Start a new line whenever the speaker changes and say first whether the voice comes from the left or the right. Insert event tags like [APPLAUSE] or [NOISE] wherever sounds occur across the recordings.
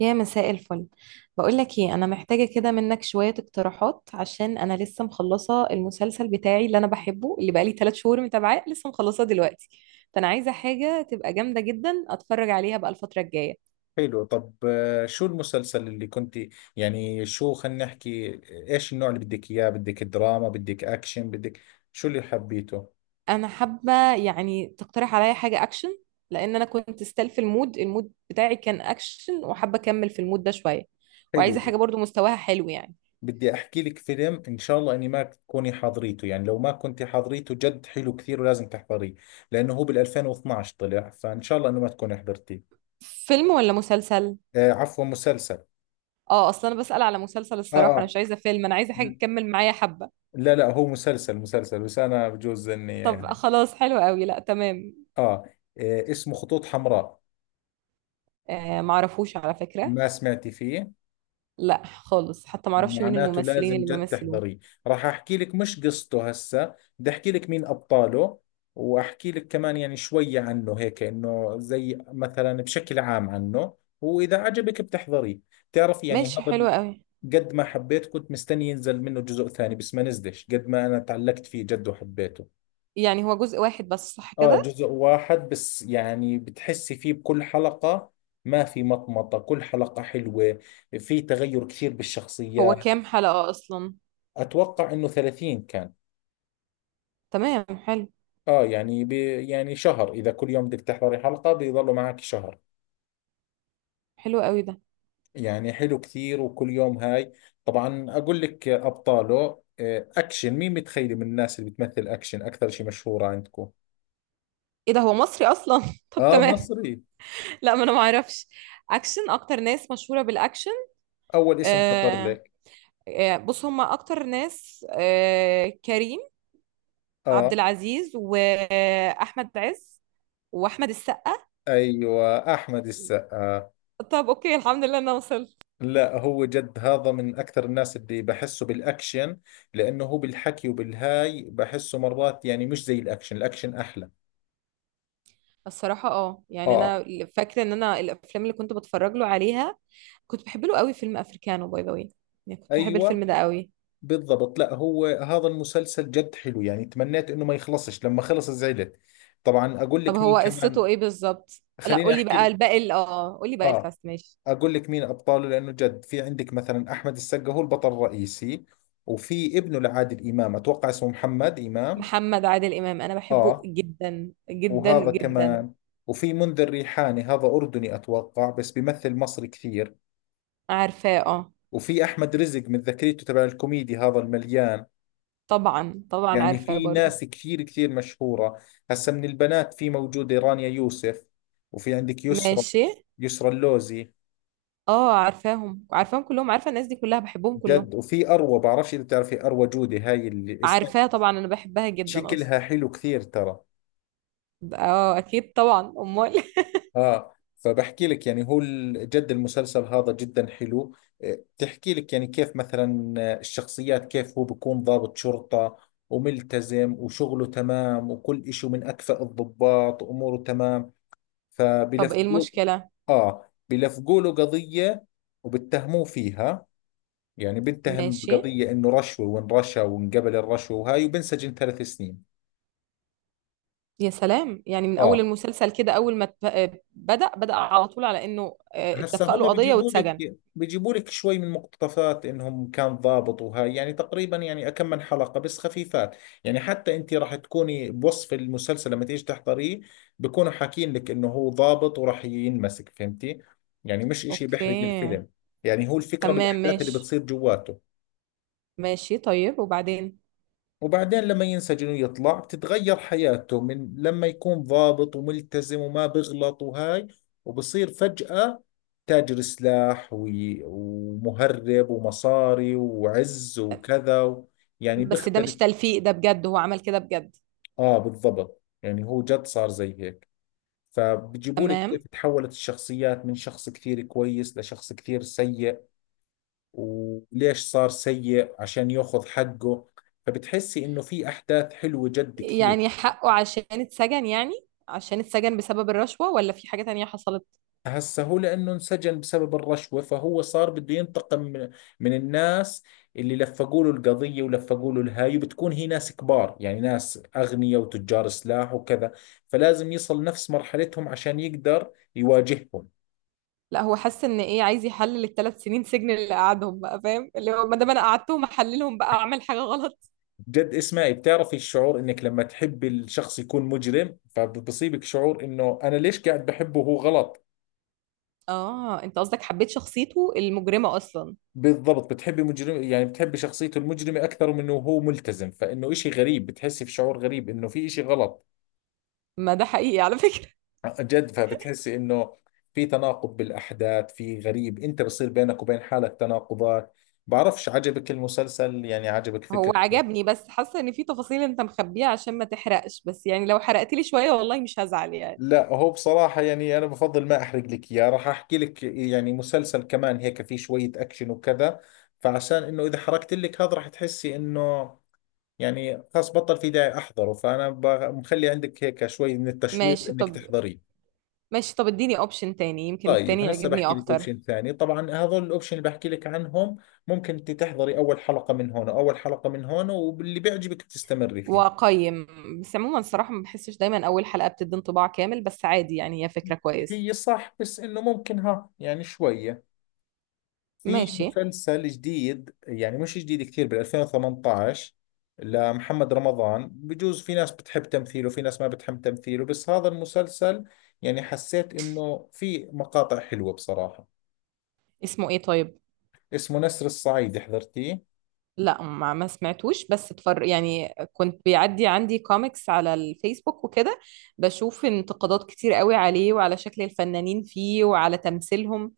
right: يا مساء الفل. بقول لك ايه، انا محتاجه كده منك شويه اقتراحات، عشان انا لسه مخلصه المسلسل بتاعي اللي انا بحبه، اللي بقالي 3 شهور متابعاه لسه مخلصاه دلوقتي. فانا عايزه حاجه تبقى جامده جدا اتفرج عليها بقى الفتره الجايه.
left: حلو. طب، شو المسلسل اللي كنت يعني، شو؟ خلينا نحكي. ايش النوع اللي بدك اياه؟ بدك دراما؟ بدك اكشن؟ بدك شو اللي حبيته؟
right: انا حابه يعني تقترح عليا حاجه اكشن، لان انا كنت ستيل في المود بتاعي كان اكشن، وحابه اكمل في المود ده شويه. وعايزه
left: حلو.
right: حاجه برضو مستواها حلو يعني.
left: بدي احكي لك فيلم، ان شاء الله اني ما تكوني حاضريته، يعني لو ما كنت حاضريته جد حلو كثير ولازم تحضريه. لانه هو بال 2012 طلع، فان شاء الله انه ما تكوني حضرتيه.
right: فيلم ولا مسلسل؟
left: آه، عفوا، مسلسل.
right: اه، اصلا انا بسأل على مسلسل.
left: اه
right: الصراحه انا
left: اه.
right: مش عايزه فيلم، انا عايزه حاجه تكمل معايا حبه.
left: لا لا، هو مسلسل مسلسل، بس انا بجوز اني
right: طب خلاص، حلو قوي، لا تمام.
left: آه. اسمه خطوط حمراء.
right: آه، معرفوش على فكرة.
left: ما سمعتي فيه؟
right: لا خالص، حتى معرفش مين
left: معناته
right: الممثلين
left: لازم
right: اللي
left: جد
right: بيمثلوه.
left: تحضريه. راح احكي لك مش قصته، هسه بدي احكي لك مين ابطاله، واحكي لك كمان يعني شوية عنه هيك، انه زي مثلا بشكل عام عنه، واذا عجبك بتحضريه. بتعرف يعني
right: ماشي،
left: هذا
right: حلو قوي.
left: قد ما حبيت كنت مستني ينزل منه جزء ثاني بس ما نزلش، قد ما انا تعلقت فيه جد وحبيته.
right: يعني هو جزء واحد بس، صح
left: اه،
right: كده؟
left: جزء واحد بس، يعني بتحسي فيه بكل حلقة، ما في مطمطة، كل حلقة حلوة. في تغير كثير
right: هو
left: بالشخصيات.
right: كام حلقة اصلا؟
left: اتوقع انه 30 كان.
right: تمام، حلو.
left: اه، يعني يعني شهر، اذا كل يوم بدك تحضري حلقة بيضلوا معك شهر.
right: حلو قوي ده.
left: يعني حلو كثير وكل يوم هاي. طبعا اقول لك ابطاله. اكشن، مين متخيلي من الناس اللي بتمثل اكشن اكثر شيء مشهورة عندكم؟
right: ايه ده، هو مصري اصلا؟ [LAUGHS] طب
left: اه
right: تمام.
left: مصري.
right: لا، ما انا معرفش. اكشن؟ اكتر ناس مشهورة بالاكشن؟
left: اول اسم خطر
right: آه.
left: لك.
right: بص هما اكتر ناس، كريم عبد
left: اه،
right: العزيز واحمد عز واحمد السقا.
left: ايوه، احمد السقا.
right: طب اوكي، الحمد لله انا وصلت.
left: لا هو جد هذا من اكثر الناس اللي بحسه بالاكشن، لانه هو بالحكي وبالهاي بحسه مرات، يعني مش زي الاكشن، الاكشن احلى.
right: الصراحة يعني
left: اه،
right: انا فاكرة ان انا الافلام اللي كنت بتفرج له عليها، كنت بحب له قوي فيلم افريكانو باي ذا واي. يعني كنت بحب
left: ايوه
right: الفيلم ده قوي.
left: بالضبط. لا هو هذا المسلسل جد حلو، يعني تمنيت انه ما يخلصش، لما خلص زعلت. طبعا اقول
right: طب
left: لك
right: هو
left: مين
right: قصته
left: كمان.
right: ايه بالظبط؟ لا
left: خليني
right: قولي
left: احكي
right: بقى
left: لك.
right: الباقي، قولي بقى
left: اه،
right: الكاست، ماشي.
left: اقول لك مين ابطاله، لانه جد في عندك مثلا احمد السقا هو البطل الرئيسي. وفي ابنه لعادل امام، اتوقع اسمه محمد امام.
right: محمد عادل امام انا بحبه
left: اه،
right: جدا جدا
left: وهذا
right: جدا.
left: كمان. وفي منذر ريحاني، هذا اردني اتوقع بس بيمثل مصري كثير.
right: عارفاه اه.
left: وفي احمد رزق، من ذاكريته تبع الكوميدي هذا المليان.
right: طبعا طبعا
left: يعني
right: عارفاه
left: في
right: برضو.
left: ناس كثير كثير مشهورة. هسا من البنات في موجودة رانيا يوسف، وفي عندك يسرا.
right: ماشي.
left: يسرا اللوزي.
right: اه، عارفاهم عارفاهم كلهم، عارفة الناس دي كلها بحبهم كلهم.
left: جد، وفي أروى، بعرفش إذا بتعرفي أروى جودي، هاي اللي اسمها.
right: عارفاها طبعا، انا بحبها جدا
left: شكلها
right: اصلا.
left: حلو كثير ترى.
right: اه اكيد، طبعا امال.
left: آه، فبحكي لك يعني هو جد المسلسل هذا جدا حلو. إيه، بتحكي لك يعني كيف مثلا الشخصيات، كيف هو بيكون ضابط شرطة وملتزم وشغله تمام وكل إشي، من أكفأ الضباط وأموره تمام،
right: [LAUGHS] طب ايه
left: فبلفظوه.
right: المشكلة؟
left: آه، بيلفقوا له قضية وبتهموه فيها. يعني بنتهم
right: ماشي.
left: بقضية، إنه رشوة وإن رشى وانقبل الرشوة وهاي، وبنسجن 3 سنين.
right: يا سلام، يعني من اول
left: آه.
right: المسلسل كده اول ما بدأ على طول، على انه
left: هسا
right: اتلفق له
left: هم
right: قضية
left: بيجيبوا لك
right: واتسجن.
left: بيجيبوا لك شوي من مقتطفات انهم كان ضابط وهاي، يعني تقريبا يعني كم من حلقة بس خفيفات. يعني حتى انت راح تكوني بوصف المسلسل لما تيجي تحضريه، بكونوا حاكين لك انه هو ضابط وراح ينمسك، فهمتي؟ يعني مش اشي بيحرق
right: اوكي.
left: الفيلم. يعني هو الفكرة
right: تمام
left: بالاحداث اللي
right: ماشي.
left: بتصير جواته.
right: ماشي طيب، وبعدين؟
left: وبعدين لما ينسجن ويطلع بتتغير حياته، من لما يكون ضابط وملتزم وما بغلط وهاي، وبصير فجأة تاجر سلاح ومهرب ومصاري وعز وكذا و، يعني
right: بس ده مش
left: بيختلف.
right: تلفيق، ده بجد هو عمل كده بجد.
left: اه، بالضبط، يعني هو جد صار زي هيك. فبجيبوا لك
right: تمام.
left: كيف تحولت الشخصيات من شخص كثير كويس لشخص كثير سيء، وليش صار سيء؟ عشان ياخذ حقه. فبتحسي انه في احداث حلوة جد كثير.
right: يعني حقه عشان اتسجن يعني؟ عشان اتسجن بسبب الرشوة، ولا في حاجة تانية حصلت؟
left: هسه هو لأنه انسجن بسبب الرشوة، فهو صار بده ينتقم من الناس اللي لفقوا له القضية ولفقوا له الهاي، وبتكون هي ناس كبار، يعني ناس أغنياء وتجار سلاح وكذا. فلازم يصل نفس مرحلتهم عشان يقدر يواجههم.
right: لا، هو حس ان ايه، عايز يحلل ال3 سنين سجن اللي قعدهم، بقى فاهم، اللي هو ما دام انا قعدتهم احللهم، بقى اعمل حاجة غلط.
left: جد اسمعي، بتعرفي الشعور انك لما تحبي الشخص يكون مجرم فبصيبك شعور انه انا ليش قاعد بحبه وهو غلط.
right: اه انت قصدك حبيت شخصيته المجرمة اصلا؟
left: بالضبط، بتحبي مجرم، يعني بتحبي شخصيته المجرمة اكثر من انه هو ملتزم، فانه اشي غريب، بتحسي في شعور غريب انه في اشي غلط.
right: ما ده حقيقي على فكرة.
left: جد فبتحسي انه في تناقض بالاحداث، في غريب، انت بصير بينك وبين حالك تناقضات. بعرفش عجبك المسلسل؟ يعني عجبك
right: هو
left: فكرته؟
right: عجبني، بس حاسه ان في تفاصيل انت مخبيها عشان ما تحرقش، بس يعني لو حرقت لي شويه والله مش هزعل يعني.
left: لا هو بصراحة يعني انا بفضل ما احرق لك اياه، راح احكي لك يعني مسلسل كمان هيك في شوية اكشن وكذا. فعشان انه اذا حرقت لك هذا راح تحسي انه يعني خلاص بطل في داعي احضره، فانا مخلي عندك هيك شوي من التشويق
right: ماشي
left: انك
right: طب.
left: تحضريه.
right: ماشي طب، اديني اوبشن تاني، يمكن
left: طيب
right: التاني
left: هسه
right: يعجبني
left: بحكي لك
right: اكتر.
left: اوبشن ثاني. طبعا هذول الاوبشن اللي بحكي لك عنهم، ممكن انت تحضري اول حلقة من هون واول حلقة من هون، واللي بيعجبك تستمري فيه.
right: واقيم. بس عموما الصراحه ما بحسش دايما اول حلقه بتدي انطباع كامل، بس عادي يعني، هي فكره كويسه.
left: هي صح، بس انه ممكن ها يعني شوية. في
right: ماشي.
left: مسلسل جديد، يعني مش جديد كثير، بال 2018، لمحمد رمضان. بجوز في ناس بتحب تمثيله في ناس ما بتحب تمثيله، بس هذا المسلسل يعني حسيت انه في مقاطع حلوة بصراحة.
right: اسمه ايه طيب؟
left: اسمه نسر الصعيد. حضرتيه؟
right: لا، ما سمعتوش، بس اتفر يعني كنت بيعدي عندي كوميكس على الفيسبوك وكده، بشوف انتقادات كتير قوي عليه وعلى شكل الفنانين فيه وعلى تمثيلهم.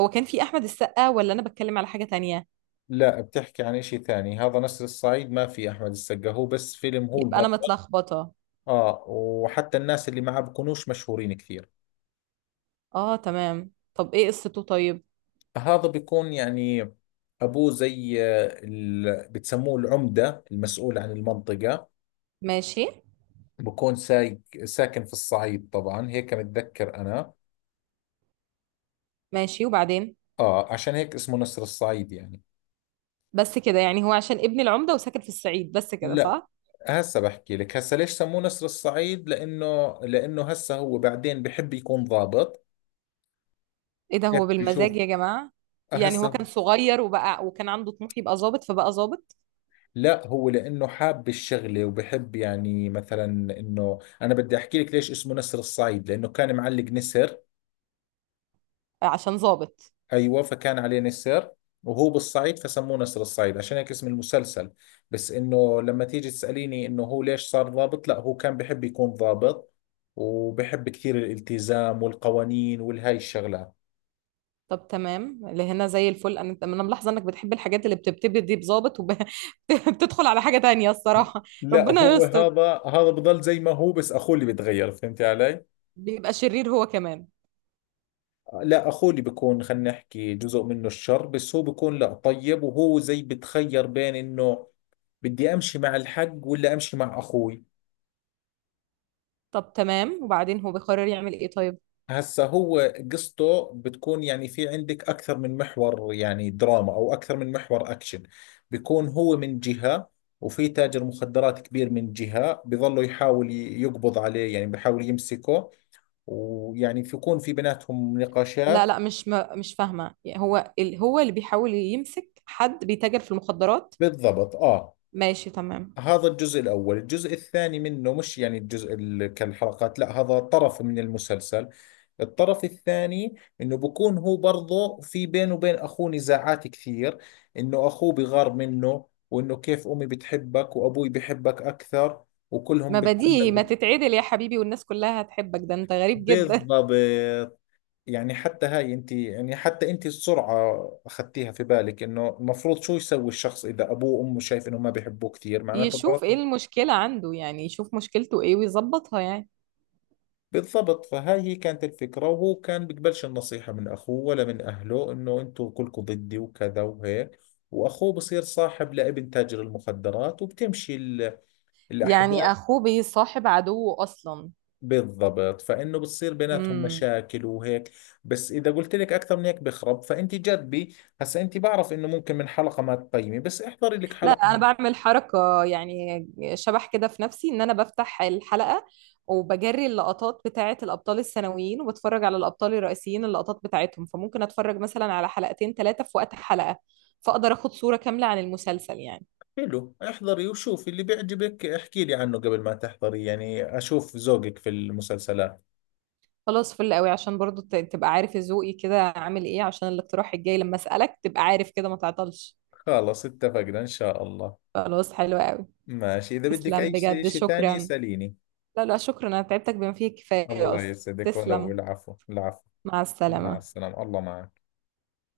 right: هو كان في احمد السقا، ولا انا بتكلم على حاجة تانية؟
left: لا بتحكي عن اشي ثاني، هذا نسر الصعيد ما في احمد السقا، هو بس فيلم، هو
right: يبقى انا
left: البطل.
right: متلخبطة.
left: اه، وحتى الناس اللي معه بكونوش مشهورين كثير.
right: اه تمام، طب ايه قصته طيب؟
left: هذا بيكون يعني ابوه زي بتسموه العمدة، المسؤول عن المنطقة.
right: ماشي.
left: بكون سايق ساكن في الصعيد، طبعا هيك متذكر انا.
right: ماشي، وبعدين؟
left: اه، عشان هيك اسمه نسر الصعيد يعني.
right: بس كده يعني، هو عشان ابن العمدة وساكن في الصعيد بس كده،
left: لا،
right: صح؟
left: هسه بحكي لك هسه ليش سموه نسر الصعيد، لانه هسه هو بعدين بحب يكون ضابط.
right: ايه ده،
left: كيف
right: هو بالمزاج
left: بيشوف.
right: يا جماعة؟ يعني هو كان
left: هسه،
right: صغير وبقى وكان عنده طموح يبقى ظابط، فبقى ظابط.
left: لا هو لانه حاب الشغله، وبحب يعني مثلا انه انا بدي احكي لك ليش اسمه نسر الصعيد، لانه كان معلق نسر.
right: عشان ظابط.
left: ايوه، فكان عليه نسر وهو بالصعيد، فسموه نسر الصعيد، عشان هيك اسم المسلسل. بس انه لما تيجي تساليني انه هو ليش صار ضابط، لا هو كان بحب يكون ضابط وبحب كثير الالتزام والقوانين والهاي الشغلات.
right: طب تمام اللي هنا زي الفل. انا ملاحظه انك بتحب الحاجات اللي بتبتدي دي بظابط وبتدخل [LAUGHS] على حاجه تانية الصراحه.
left: لا
right: ربنا
left: هو
right: يستر.
left: هذا بضل زي ما هو، بس اخوه اللي بتغير، فهمتي علي؟
right: بيبقى شرير هو كمان؟
left: لا، اخوه اللي بيكون، خلينا نحكي جزء منه الشر بس، هو بيكون لا طيب، وهو زي بتخير بين انه بدي امشي مع الحق ولا امشي مع اخوي.
right: طب تمام، وبعدين؟ هو بيقرر يعمل ايه طيب؟
left: هسا هو قصته بتكون يعني في عندك اكثر من محور، يعني دراما او اكثر من محور اكشن. بيكون هو من جهة، وفي تاجر مخدرات كبير من جهة، بظلوا يحاول يقبض عليه، يعني بيحاول يمسكه. ويعني بيكون في بيناتهم
right: لا
left: نقاشات.
right: لا، مش فاهمه يعني، هو اللي بيحاول يمسك حد بيتاجر في المخدرات؟
left: بالضبط اه.
right: ماشي تمام.
left: هذا الجزء الأول، الجزء الثاني منه مش يعني الجزء كالحلقات، لا هذا طرف من المسلسل. الطرف الثاني، انه بكون هو برضه في بينه وبين اخوه نزاعات كثير، انه اخوه بغار منه، وانه كيف امي بتحبك وابوي بحبك اكثر وكلهم
right: ما بديهي
left: بتعلقوا.
right: ما تتعدل يا حبيبي والناس كلها هتحبك، ده انت غريب جدا.
left: بالضبط، يعني حتى هاي انت، يعني حتى انت السرعة اخذتيها في بالك، انه المفروض شو يسوي الشخص اذا ابوه وامه شايف انه ما بيحبوه كثير،
right: [LAUGHS]
left: معناته
right: يشوف
left: الغلط.
right: ايه المشكله عنده يعني، يشوف مشكلته ايه ويظبطها يعني.
left: بالضبط، فهاي هي كانت الفكرة، وهو كان بيقبلش النصيحة من أخوه ولا من أهله، إنه أنتوا كلكم ضدي وكذا وهيك. وأخوه بصير صاحب لابن تاجر المخدرات، وبتمشي الأحداث.
right: يعني اخوه بيصاحب عدوه اصلا؟
left: بالضبط، فإنه بتصير بيناتهم
right: امم.
left: مشاكل وهيك. بس إذا قلت لك أكثر من هيك بخرب، فأنت جربي. هسا أنت بعرف إنه ممكن من حلقة ما تقيمي، بس احضري لك
right: لا،
left: حلقة
right: انا
left: من.
right: بعمل حركه يعني، شبح كده في نفسي، ان انا بفتح الحلقه وبجري اللقطات بتاعه الابطال الثانويين وبتفرج على الابطال الرئيسيين اللقطات بتاعتهم، فممكن اتفرج مثلا على حلقتين ثلاثه في وقت حلقه، فاقدر اخد صوره كامله عن المسلسل يعني.
left: حلو، احضري وشوفي اللي بيعجبك، احكي لي عنه قبل ما تحضري، يعني أشوف ذوقك في المسلسلات.
right: خلاص فل قوي، عشان برضو تبقى عارف ذوقي كده عامل ايه، عشان الاقتراح الجاي لما اسالك تبقى عارف كده، ما تعطلش.
left: خلص اتفقنا إن شاء الله.
right: خلاص، حلو قوي.
left: ماشي، إذا بدك
right: تسلم
left: أي شيء
right: بجد،
left: شيء ثاني
right: شكرا.
left: اسأليني.
right: لا لا شكرا، انا تعبتك بما فيه الكفايه
left: الله
right: اصلا.
left: يسعدك، ولو،
right: تسلم.
left: العفو العفو.
right: مع
left: مع
right: السلامه.
left: السلامة، الله معك.